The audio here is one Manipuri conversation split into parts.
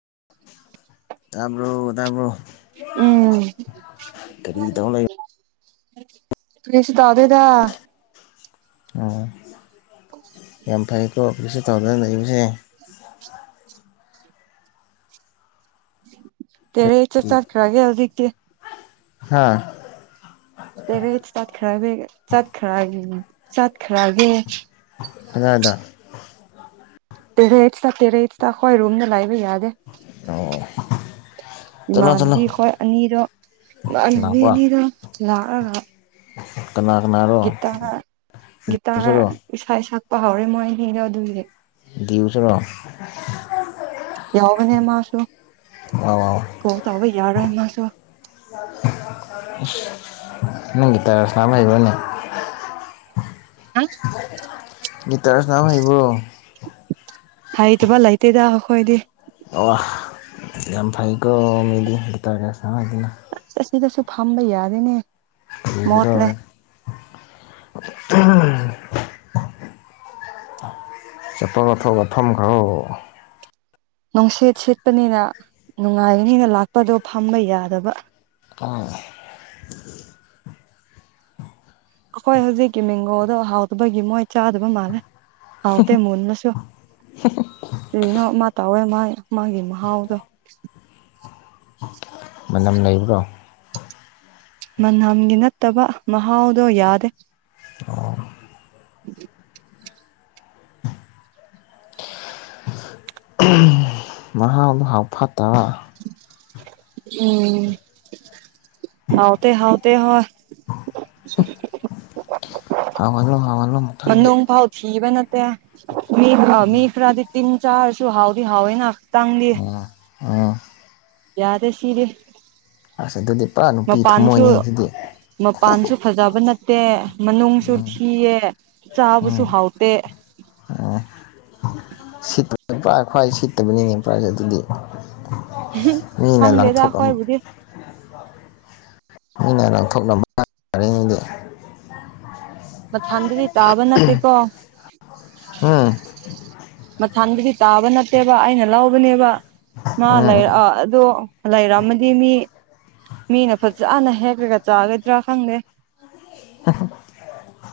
[inaudible] ꯇꯥꯕ꯭ꯔꯣ ꯇꯥꯕ꯭ꯔꯣ ꯀꯔꯤ ꯇꯧ ꯂꯩ ꯎꯝ ꯀꯁꯗꯥꯗꯗ ꯑꯣ ꯌꯥꯝ ꯐꯩ ꯇꯣꯞꯀꯤꯁ ꯇꯧꯗ ꯂꯩꯕꯁꯦ ꯇꯦꯔ ꯆ ꯆꯇ꯭ꯔꯒꯦ ꯍꯧꯖꯤꯛꯀꯤ ꯍꯥꯥ ꯂꯩꯔꯦ ꯆꯠꯈꯔꯒ ꯆꯠꯈꯔ ꯆꯠꯈꯔꯒꯦ ꯑꯗ ꯑꯗ ꯇꯦꯔ ꯏꯠ ꯇ ꯇꯦꯔ ꯏꯠꯁ ꯍꯣꯏ ꯔꯨꯝꯝꯅ ꯂꯥꯏꯕ ꯌꯥꯗꯦ ꯑꯣ ꯆꯠꯂꯣ ꯆꯠꯂꯣ ꯏꯃꯥꯟꯅꯕꯤꯈꯣꯏ ꯑꯅꯤꯗꯣ ꯏꯃꯥꯟꯅꯕꯤ ꯂꯥꯛꯄ꯭ꯔꯥ ꯑꯅꯤꯗꯣ ꯂꯥꯛꯑꯒ ꯀꯅꯥ ꯀꯅꯥꯔꯣ ꯒꯤꯇꯥꯔ ꯒꯤꯇꯥꯔ ꯁꯨꯔꯣ ꯏꯁꯥ ꯁꯛꯄ ꯍꯧꯥꯎꯔꯦ ꯃꯣꯏꯅꯤꯗꯣ ꯑꯗꯨꯒꯤꯁꯦ ꯎꯁꯔꯣ ꯌꯥꯎꯅꯦ ꯃꯥꯁꯨ ꯑꯥꯎ ꯑꯥꯎ ꯀ ꯇ ꯍꯕ ꯌꯥꯔ ꯔ ꯃꯥꯁꯨ ꯅꯪꯒꯤ ꯇꯔ ꯁꯅꯥꯕꯅꯤ ꯑ ꯒꯤꯇꯔꯁꯅꯥ ꯍꯥꯏꯥꯏꯕꯣ ꯍ ꯇꯕ ꯂ ꯂꯩꯇꯦꯗ ꯍꯈꯣꯏꯣꯏꯗꯤ ꯑ ꯌꯥꯝ ꯐꯩꯀꯣ ꯃꯤꯗꯤꯇꯥꯔꯦ ꯁ ꯍꯥꯏꯗꯅ ꯑꯁꯤ ꯑꯁꯤꯗꯁꯨ ꯐꯝꯝꯕ ꯌꯥꯗꯦꯅꯦ ꯃꯣꯠꯂꯦ ꯊꯔꯦ ꯆꯇꯣꯒꯊꯊꯧ ꯋꯥꯊꯝꯈꯣ ꯅꯨꯡꯁꯤꯠ ꯁꯤꯠꯄꯅꯤꯅ ꯅꯨꯡꯉꯥꯏꯕꯅꯤꯅ ꯂꯥꯛꯄꯗꯣ ꯐꯝꯕ ꯌꯥꯗꯕ ꯑꯥ ꯑꯩꯈꯣꯏ ꯍꯧꯖꯤꯛꯀꯤ ꯃꯦꯡꯒꯣꯗ ꯍꯥꯎꯗꯕꯒꯤ ꯃꯣꯏ ꯆꯥꯗꯕ ꯃꯥꯜꯂꯦ ꯍꯥꯎ ꯇ ꯃꯣꯜꯅꯁꯨꯣ ꯀꯔꯤꯅꯣ ꯃꯥ ꯇꯧꯋꯦ ꯃꯥ ꯃꯥꯒꯤ ꯃꯍꯥꯎꯗꯣ ꯃꯅꯝ ꯂꯩꯕ꯭ꯔꯣ ꯃꯅꯝꯒꯤ ꯅꯠꯇꯕ ꯃꯍꯥꯎꯗꯣ ꯌꯥꯗꯦ ꯑꯗꯨ [inaudible] ꯃꯍꯥꯎ ꯍꯥꯎ ꯐꯠꯇꯕ ꯎꯝ ꯍꯥꯎꯇꯦ ꯍꯥꯎꯇꯦ ꯍꯣꯏ ꯍꯥꯍꯜꯂꯣ ꯍꯍꯜꯂꯣ ꯃꯊꯪꯗꯤ ꯃꯅꯨꯡ ꯐꯥꯎ ꯊꯤꯕ ꯅꯠꯇꯦ ꯃꯤ ꯃꯤ ꯈꯔ꯭ꯗꯤ ꯇꯤꯟ ꯆꯥꯁꯨ ꯍꯥꯎꯗꯤ ꯍꯋꯦꯅ ꯆꯥꯡꯂꯤ [inaudible] ꯎꯝ ꯌꯥꯗꯦ ꯁꯤꯗꯤ ꯑꯁ ꯑꯗꯨꯗꯤ ꯄꯨꯔꯥ ꯅꯨꯄꯤ ꯃꯄꯥꯟꯁꯨ ꯊꯝꯃꯣꯏꯅꯤ ꯑꯗꯨꯗꯤ ꯃꯄꯥꯟꯁꯨ ꯐꯖꯕ ꯅꯠꯇꯦ ꯃꯅꯨꯡꯁꯨ ꯊꯤꯌꯦ ꯆꯥꯕꯁꯨ ꯍꯥꯎꯇꯦ ꯎꯝ ꯁꯤꯠꯇꯅꯦ [inaudible] ꯈ꯭ꯋꯥꯏ ꯁꯤꯠꯇꯕꯅꯤꯅꯦ ꯄꯥꯁꯦ [inaudible] ꯑꯗꯨꯗꯤ ꯃꯤꯅ ꯈꯪꯗꯦꯗ ꯂꯪꯊꯣꯛꯑꯝ ꯑꯩꯈꯣꯏꯕꯨꯗꯤ ꯃꯤꯅ ꯂꯥꯛꯊꯣꯛꯅꯕ ꯃꯊꯟꯗꯗꯤ ꯇꯥꯕ ꯅꯠꯇꯦꯀꯣ ꯎꯝ ꯃꯊꯪꯗꯗꯤ ꯇꯥꯕ ꯅꯠꯇꯦꯕ ꯑꯩꯅ ꯂꯧꯕꯅꯦꯕ ꯃꯥ ꯎꯝ ꯎꯝ ꯂꯩꯔ ꯑꯗꯣ ꯂꯩꯔꯝꯃ ꯃꯤ ꯃꯤꯅ ꯐꯖꯅ ꯍꯦꯛꯂꯒ ꯆꯥꯒꯗ꯭ꯔꯥ ꯈꯪꯗꯦ ꯑ [unintelligible]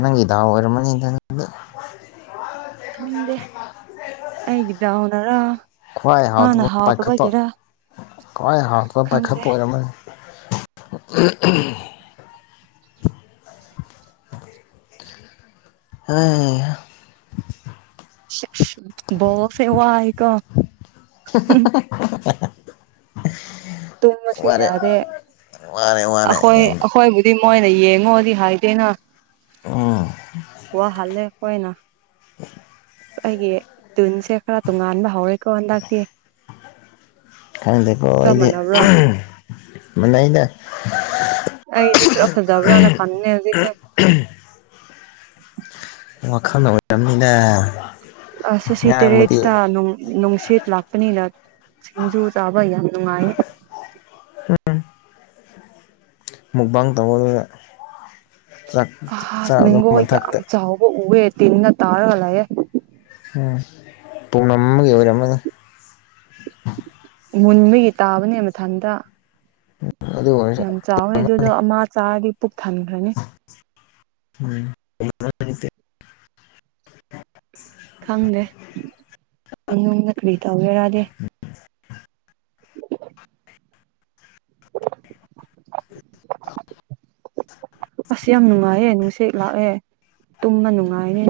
ꯅꯪꯒꯤ ꯗꯥꯎ ꯑꯣꯏꯔꯝꯃꯅꯤꯗꯨꯗꯤ ꯍꯗꯦ ꯑꯩꯩꯒꯗꯥꯎꯅꯔꯥ ꯈ꯭ꯋꯥꯏ ꯍꯥꯎꯇꯕ ꯄꯥꯏꯈꯠꯄ ꯈ꯭ꯋꯥꯏ ꯍꯥꯎꯇꯕ ꯈꯪꯗꯦ ꯄꯥꯏꯈꯠꯄ ꯑꯣꯏꯔꯝꯃꯅꯤ ꯎꯝ ꯎꯝ ꯍ ꯣꯁꯦ ꯋꯥ ꯍꯥꯏꯀꯣ [unintelligible] ꯇꯨꯝꯃꯁꯨ ꯋꯥꯔꯦ ꯌꯥꯗꯦ ꯋꯥꯔꯦ ꯋꯥꯔꯦ ꯑꯩꯈꯣꯏ ꯌꯥꯝꯅ ꯑꯩꯈꯣꯏꯕꯨꯗꯤ ꯃꯣꯏꯅ ꯌꯦꯡꯉꯣꯗꯤ ꯍꯥꯏꯗꯦꯅ ꯎꯝ ꯋꯥꯍꯜꯂꯦ ꯑꯩꯈꯣꯏꯅ ꯑꯩꯒꯤ ꯇ꯭ꯤꯟꯁꯦ ꯈꯔ ꯇꯣꯉꯥꯟꯕ ꯍꯧꯔꯦꯀꯣ ꯍꯟꯗꯛꯇꯤ ꯈꯪꯗꯦꯀꯣ ꯆꯞ ꯑꯩꯗꯤ ꯃꯥꯟꯅꯕ꯭ꯔꯣ ꯃꯅꯩꯗ ꯑꯩꯗꯤ ꯈꯔ ꯐꯖꯥꯕꯔꯥꯅ ꯈꯪꯅꯦ ꯆ ꯋꯥꯈꯜꯅ ꯑꯣꯏꯔꯝꯅꯤꯗ ꯑꯁ ꯁꯤꯇꯔꯦꯁ ꯉꯥꯡꯕꯗꯤ ꯇꯅꯣ ꯅꯨꯡꯁꯤꯠ ꯂꯥꯛꯄꯅꯤꯅ ꯁꯤꯡꯖꯨ ꯆꯥꯕ ꯌꯥꯝ ꯅꯨꯡꯉꯥꯏ ꯃꯨꯛꯕꯥꯡ ꯇꯧꯃꯗꯨꯅ [inaudible] ꯃꯦꯡꯒꯣ ꯌꯥꯝ ꯆꯥꯎꯕ ꯎꯌꯦ ꯇꯤꯅꯤꯅ ꯇꯥꯔꯒꯂꯌꯦ ꯄꯥꯎꯅꯝ ꯑꯃꯒꯤ ꯑꯣꯏꯔꯝꯃꯅꯤ ꯃꯨꯟꯕꯒꯤ ꯇꯥꯕꯅꯦ ꯃꯊꯟꯇ ꯑꯗꯨ ꯑꯣꯏꯔꯁꯨ ꯌꯥꯝ ꯆꯥꯎꯋꯦ ꯑꯗꯨꯗꯣ ꯑꯃꯅꯤ ꯑꯃꯥ ꯆꯔꯥꯒꯤ ꯄꯨꯛ ꯊꯟꯈ꯭ꯔꯅꯤ ꯎꯝ [unintelligible] ꯈꯪꯗꯦ ꯅꯨꯡꯗ ꯀꯔꯤ ꯇꯧꯒꯦꯔꯗꯤ [unintelligible] ꯑ [unintelligible] ꯑꯁ ꯌꯥꯝ ꯅꯨꯡꯉꯥꯏꯌꯦ ꯅꯨꯡꯁꯤꯠ ꯂꯥꯛꯑꯦ ꯇꯨꯝꯕ ꯅꯨꯡꯉꯥꯏꯌꯦ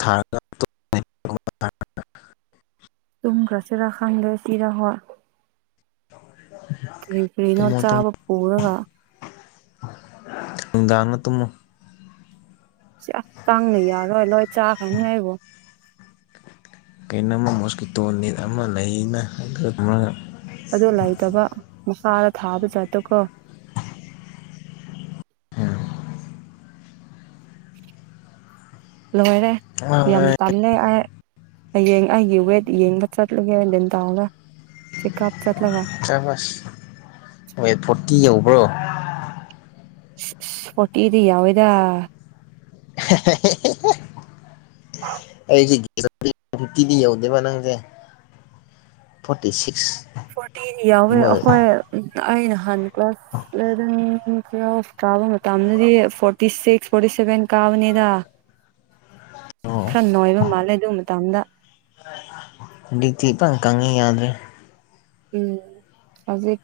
ꯊ [unintelligible] ꯑ [inaudible] ꯇꯨꯡꯒ꯭ꯔꯁꯤꯔ ꯈꯥꯡꯒꯦ ꯆꯤꯔꯥ [inaudible] ꯀꯔꯤꯅꯣ ꯇꯨꯝꯃꯨ ꯆꯥꯕ ꯄꯨꯔꯒ ꯅꯨꯡꯗꯥꯡꯅ ꯇꯨꯝꯃꯨ ꯁꯤ ꯇꯥꯡꯅ ꯌꯥꯔꯣꯏ ꯂꯣꯏ ꯆꯥ ꯈꯅꯤ ꯍꯥꯏꯕꯣ ꯀꯩꯅꯣꯝ ꯃꯣꯁꯀꯤꯇꯣꯟ ꯅꯤ ꯑꯃ ꯂꯩꯅ ꯑꯗꯨꯒ ꯃꯈꯁꯥꯗ ꯊꯥꯕ ꯆꯠꯇ ꯀꯣ ꯂꯣꯏꯔꯦ ꯌꯥꯝ ꯇꯝꯂꯦ ꯑꯩ ꯍꯌꯦꯡ ꯑꯩꯒꯤ ꯋꯦꯠ ꯌꯦꯡꯕ ꯆꯠꯂꯨꯒꯦꯅ ꯗꯦꯟ ꯇꯧꯒꯞ ꯁ ꯋꯦꯠ ꯐꯣꯔꯇꯤ ꯌꯧꯕ꯭ꯔꯣ ꯣꯇꯤꯗꯤ ꯌꯥꯎꯗ [unintelligible] ꯑꯩꯁꯦ ꯐꯤꯇꯗꯤꯎꯗꯕ ꯅꯪꯖꯦ ꯐꯣꯔꯇꯤ ꯁꯤꯛꯁ ꯐꯣꯔꯇꯤꯟ ꯌꯥꯎꯋꯦ ꯒꯨꯝꯕ ꯑꯩꯈꯣꯏ ꯎ ꯑ ꯅꯍꯥꯟ ꯀ꯭ꯂꯥꯁ ꯏꯂꯚꯦꯟ ꯇꯨꯌꯦꯜꯐ ꯇꯥꯕ ꯃꯇꯝꯗꯗꯤ ꯐꯣꯔꯇꯤ ꯁꯤꯛꯁ ꯐꯣꯔꯇꯤ ꯁꯤꯕꯦꯟ ꯀꯥꯎꯅꯦꯗꯥ ꯎ ꯈꯔ ꯅꯨꯡꯉꯥꯏꯕ ꯃꯥꯜꯂꯦ ꯑꯗꯨ ꯃꯇꯝꯗ ꯑꯗꯨ ꯇꯦ ꯄ ꯀꯪꯉꯤ ꯌꯥꯗꯦ ꯎꯝ ꯍꯧꯖꯤ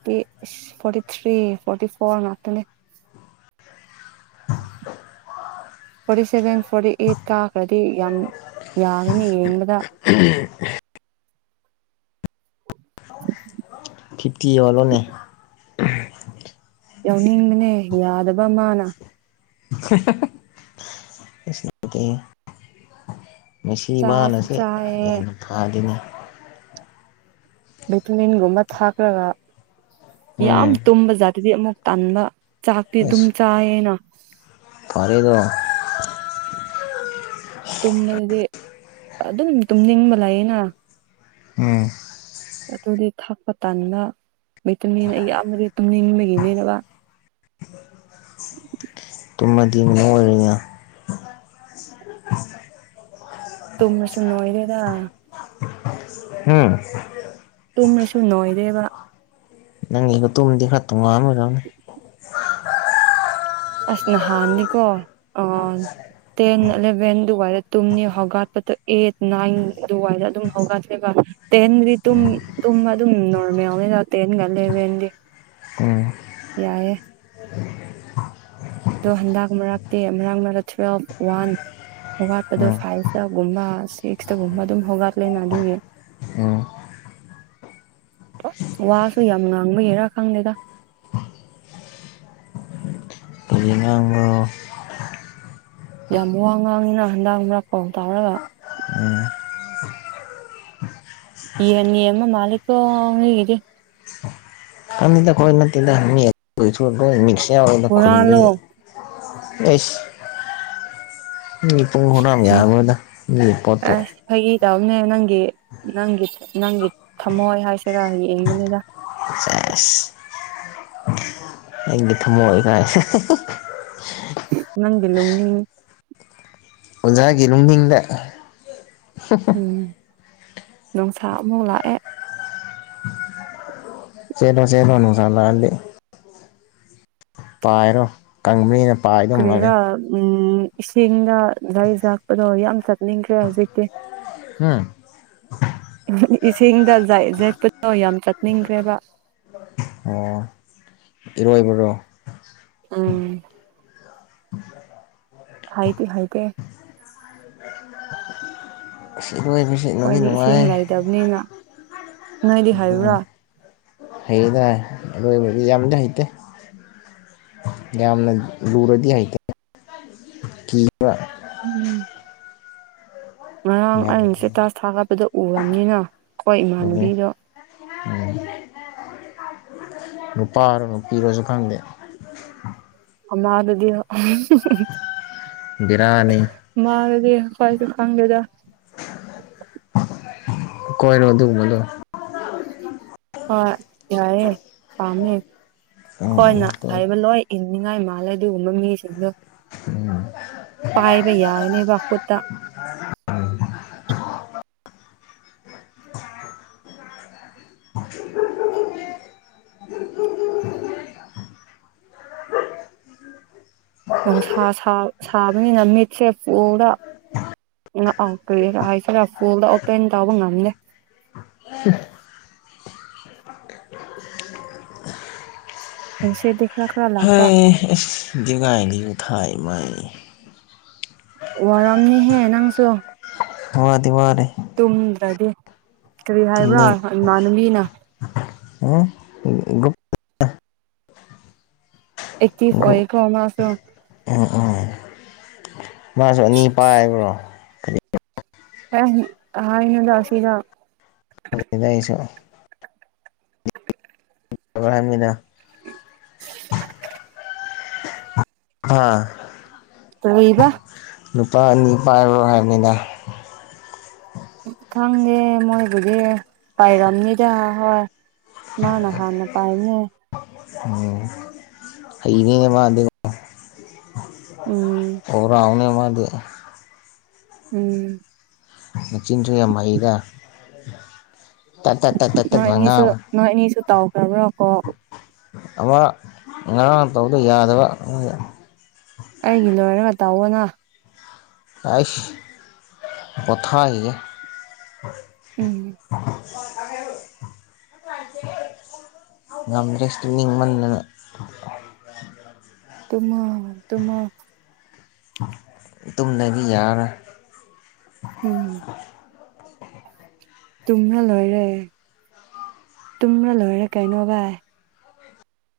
forty three forty four ꯅꯠꯇꯅꯦ [unintelligible] forty seven forty eight ꯀꯥꯈ꯭ꯔꯗꯤ ꯌꯥꯝ ꯌꯥꯒꯅꯤ ꯌꯦꯡꯕꯗ ꯐꯤꯐꯇꯤ ꯍꯜꯂꯣꯅꯦ ꯌꯥꯎꯅꯤꯡꯕꯅꯦ ꯌꯥꯗꯕ ꯑꯃꯅ [unintelligible] ꯑꯣꯗꯒꯤ ꯃꯁꯤ ꯆꯥꯁꯨ ꯃꯥꯅꯁꯦ ꯆꯥꯏꯌꯦ ꯌꯥꯝꯅ ꯊꯥꯗꯅꯤ ꯚꯦꯇꯃꯤꯟꯒꯨꯝꯕ ꯊꯥꯛꯈ꯭ꯔꯒ ꯌꯥꯝ ꯎꯝ ꯇꯨꯝꯕ ꯖꯥꯠꯇꯗꯤ ꯑꯃꯨꯛ ꯇꯥꯟꯕ ꯆꯥꯛꯇꯤ ꯑꯗꯨꯝ ꯆꯥꯏꯌꯦꯅ ꯐꯔꯦꯗ ꯇꯨꯝꯕꯗꯗꯤ ꯑꯗꯨꯝ ꯇꯨꯝꯅꯤꯡꯕ ꯂꯩꯌꯦꯅ ꯎꯝ ꯑꯗꯨꯗꯤ ꯊꯥꯛꯄ ꯇꯥꯟꯕ ꯃꯩꯇꯝꯃꯦꯅ ꯑꯩ ꯌꯥꯝꯕꯗꯤ ꯇꯨꯝꯅꯤꯡꯕꯒꯤꯅꯦꯕ ꯇꯨꯝꯃꯗꯤ ꯃꯔ ꯑꯣꯏꯔꯤꯉ ꯇꯨꯝꯃꯁꯨꯨꯝꯅꯣꯏꯣꯏꯗꯦꯗ ꯍꯨꯝ ꯇꯨꯝꯅꯁꯨ ꯅꯣꯏꯔꯦꯕ ꯅꯪꯦꯒ ꯇꯣꯝꯗꯤ ꯈꯇꯣ ꯉ ꯃꯅ ꯑꯁ ꯅꯍꯥꯟꯅꯤꯀꯣ ꯑ ꯇꯦꯟ ꯑꯦꯂꯚꯦꯟ ꯑꯗꯨꯋꯥꯏꯗ ꯇꯨꯝꯅꯤ ꯍꯧꯒꯠꯄꯗꯣ ꯑꯩꯠ ꯅꯥꯏꯟ ꯑꯗꯨꯋꯥꯏꯗ ꯑꯗꯨꯝ ꯍꯧꯒꯠꯂ ꯇꯦꯡꯟꯔꯤ ꯇ ꯇ ꯑꯗꯨꯝ ꯅꯣꯃꯦꯦ ꯇꯦꯡꯦꯟꯒꯂꯦꯕꯟꯔꯤ ꯍ ꯌꯥꯏꯑꯌꯦꯦ ꯑꯗꯣ ꯍꯟꯗꯛ ꯃꯔꯛꯇꯦ ꯃꯔꯛ ꯃꯔ ꯇꯨꯋꯦꯜꯐ ꯋꯥꯟ ꯍꯧꯒꯠꯄꯗꯣ ꯎꯝ ꯐꯥꯏꯚꯇꯒꯨꯝꯕ ꯁꯤꯛꯁꯇꯒꯨꯝꯕ ꯑꯗꯨꯝ ꯍꯧꯒꯠꯂꯦꯅ ꯑꯗꯨꯒꯤ ꯑꯣ ꯋꯥꯁꯨ ꯌꯥꯝ ꯉꯥꯡꯕꯒꯤꯔꯥ ꯈꯪꯗꯦꯗ [unintelligible] ꯀꯔꯤ ꯉꯥꯡꯕ꯭ꯔꯣ ꯌꯥꯝ ꯋꯥ ꯉꯥꯡꯉꯤꯅ ꯍꯟꯗꯥꯡ ꯃꯔꯛꯄꯥꯎ ꯇꯥꯎꯔꯒ ꯌꯦꯅꯤꯑꯃ ꯃꯥꯂꯤꯀꯣ ꯑꯒꯗꯤ ꯑꯗꯈꯣꯏꯅ ꯃꯤꯁꯌꯥ ꯑꯣꯏ ꯍꯨꯔꯥꯜꯂꯣ ꯈꯦ ꯁ ꯃꯤ ꯄꯨꯡ ꯍꯔꯥꯝ ꯌꯥꯃꯣꯏꯗ ꯃꯤ ꯄꯣꯠꯇꯣ ꯌꯥꯎꯅꯦ ꯅꯪꯒꯤ ꯅꯪꯒꯤ ꯅꯪꯒꯤ ꯊꯝꯃꯣꯏ ꯍꯥꯏꯁꯤꯔꯥ ꯌꯦꯡꯕꯅꯤꯅ ꯐꯦꯁ ꯑꯩꯒꯤ ꯊꯃꯣꯏꯒꯥꯏꯁ ꯅꯪꯒ ꯂꯣ ꯎꯅꯤ ꯑꯣꯖꯒꯤ ꯂꯨꯨꯝꯗꯤꯡꯗ ꯎꯝ ꯅꯨꯡꯁꯥ ꯑꯃꯨꯛ ꯂꯥꯛꯑꯦ ꯆꯦꯜꯂꯣ ꯆꯦꯜꯂꯣ ꯅꯨꯡꯁꯥꯥ ꯂꯛꯑꯗꯤ ꯄꯥꯏꯔꯣ ꯀꯥꯡ ꯃꯤ ꯀꯔꯤꯔ ꯎꯝ ꯎꯝ ꯏꯁꯤꯡꯗ ꯂꯩꯁꯥꯠꯄꯗꯣ ꯌꯥꯝ ꯆꯠꯅꯤꯡꯈ꯭ꯔꯦ ꯍꯧꯖꯤꯛꯇꯤ ꯍꯝ ꯏꯁꯤꯡꯗ ꯖꯦꯛꯄꯗꯣ ꯌꯥꯝ ꯆꯠꯅꯤꯡꯈ꯭ꯔꯦꯕ ꯑꯣ ꯏꯔꯣꯏꯕꯔꯣ ꯎꯝ ꯍꯩꯗꯤ ꯍꯩꯇꯦ ꯑꯁ ꯏꯔꯣꯏꯕꯁꯤ ꯅꯨꯡꯗꯤ ꯑꯈꯣꯏꯗꯤ ꯏꯁꯤꯡ ꯅꯨꯡꯉꯥꯏ ꯂꯩꯇꯕꯅꯤꯅ ꯅꯣꯏꯗꯤ ꯍꯩꯕ꯭ꯔꯣ ꯍꯩꯗ ꯏꯔꯣꯏꯕꯗꯤ ꯌꯥꯝꯗꯤ ꯍꯩꯇꯦ ꯌꯥꯝꯅ ꯂꯨꯔꯗꯤ ꯍꯩꯇꯦ ꯀꯤꯕ ꯎꯝ ꯉꯔꯥꯡ ꯌꯥꯝ ꯑꯩꯅ ꯁ꯭ꯇꯦꯇꯁ ꯊꯥꯒꯠꯄꯗ ꯎꯔꯝꯅꯤꯅ ꯑꯈꯣꯏ ꯂꯨꯏ ꯏꯃꯥꯟꯅꯕꯤꯗꯣ ꯅꯨꯄꯥꯔꯣ ꯅꯨꯄꯤꯔꯣꯁꯨ ꯈꯪꯗꯦ ꯑꯃꯗꯗꯤ ꯕꯦꯔꯥꯅꯤ ꯑꯈꯣꯏꯁꯨ ꯈꯪꯗꯦꯗ ꯀꯣꯏꯔꯣ ꯑꯗꯨꯒꯨꯝꯕꯗꯣ ꯍꯣꯢ ꯌꯥꯏꯌꯦ ꯄꯥꯝꯃꯦ ꯎꯝ ꯑꯈꯣꯏꯅ ꯀꯣꯏ ꯍꯥꯏꯕ ꯂꯣꯏ ꯏꯟꯅꯤꯡꯉꯥꯏ ꯃꯥꯜꯂꯦ ꯑꯗꯨꯒꯨꯝꯕ ꯃꯤꯁꯤꯡꯗꯣ ꯄꯥꯏꯕ ꯌꯥꯔꯅꯦꯕ ꯈꯨꯠꯇ ꯅꯨꯡꯁꯥ ꯁꯥꯕꯅꯤꯅ ꯃꯤꯠꯁꯦ ꯄꯨꯔꯥ ꯥꯎ ꯀꯔꯤ ꯍꯥꯏꯁꯤꯔꯥ ꯐꯨꯟꯗ ꯑꯣꯄꯦꯟ ꯇꯧꯕ ꯉꯝꯗꯦ [inaudible] ꯅꯨꯡꯁꯤꯠꯇꯤ ꯈꯔ ꯈꯔ ꯂꯥꯛꯄ ꯗꯤꯒꯥꯏꯂꯤꯎ ꯊꯥꯏ ꯃꯥꯏ ꯋꯥꯔꯝꯅꯤꯍꯦ ꯅꯪꯁꯨ ꯋꯥꯗꯤ ꯋꯥꯔꯦ ꯇꯨꯝꯗ꯭ꯔꯗꯤ ꯀꯔꯤ ꯍꯥꯏꯕ꯭ꯔꯥ ꯇꯨꯝꯅꯤꯡ ꯏꯃꯥꯟꯅꯕꯤꯅ ꯎꯝ ꯒ꯭ꯔꯨꯞ ꯑꯦꯛꯇꯤꯞ ꯒ꯭ꯔꯨꯞ ꯑꯣꯏꯌꯦꯀꯣ ꯃꯥꯁꯨ ꯃꯥꯁꯨ ꯑꯅꯤ ꯄꯥꯏꯕ꯭ꯔꯣ ꯄꯥꯏꯔꯝꯅꯤ ꯑꯥ ꯍꯥꯏꯌꯦꯒ ꯑꯁꯤꯒ ꯑꯩ ꯁꯨ ꯍꯥꯏꯕꯅꯤꯗ [inaudible] ꯍꯥ ꯀꯔꯤꯕ ꯅꯨꯄꯥ ꯑꯅꯤ ꯄꯥꯏꯕ꯭ꯔꯣ ꯍꯥꯏꯕꯅꯤꯗ ꯈꯪꯗꯦ ꯃꯣꯏꯕꯨꯗꯤ ꯄꯥꯏꯔꯝꯅꯤꯗ ꯍꯣꯏ ꯃꯥꯅ ꯍꯥꯟꯅ ꯄꯥꯏꯕꯅꯦ ꯍꯩꯅꯦ ꯃꯥꯗꯤ ꯎꯝ ꯑꯣꯜ ꯔꯥꯎꯟꯅꯦ ꯃꯥꯗꯤ ꯎꯝ ꯃꯆꯤꯟꯁꯨ ꯌꯥꯝ ꯍꯩꯗ ꯇꯠ ꯇꯠ ꯇꯠ ꯇꯠ ꯇꯠ ꯉꯥꯡꯕ ꯅꯣꯏ ꯑꯅꯤꯁꯨ ꯇꯧꯈ꯭ꯔꯕ꯭ꯔꯥ ꯀꯣ ꯑꯃ ꯉꯔꯥꯡ ꯇꯧꯗ ꯌꯥꯗꯕ ꯑꯗꯨꯒꯤ ꯑꯩꯒꯤ ꯂꯣꯏꯔꯒ ꯇꯧꯑꯣꯅ ꯍꯩꯁ ꯄꯣꯊꯥꯒꯤꯒꯦ ꯎꯝ ꯉꯝꯗ꯭ꯔꯦ ꯇꯨꯝꯅꯤꯡꯃꯟꯗꯅ ꯇꯨꯝꯃꯣ ꯇꯨꯝꯃꯣ ꯇꯨꯝꯅꯕꯤ ꯌꯥꯕ ꯎꯝ ꯇꯨꯝꯅ ꯂꯣꯏꯔꯦ ꯇꯨꯝꯅ ꯂꯣꯏꯔꯦ ꯀꯩꯅꯣ ꯚꯥꯏ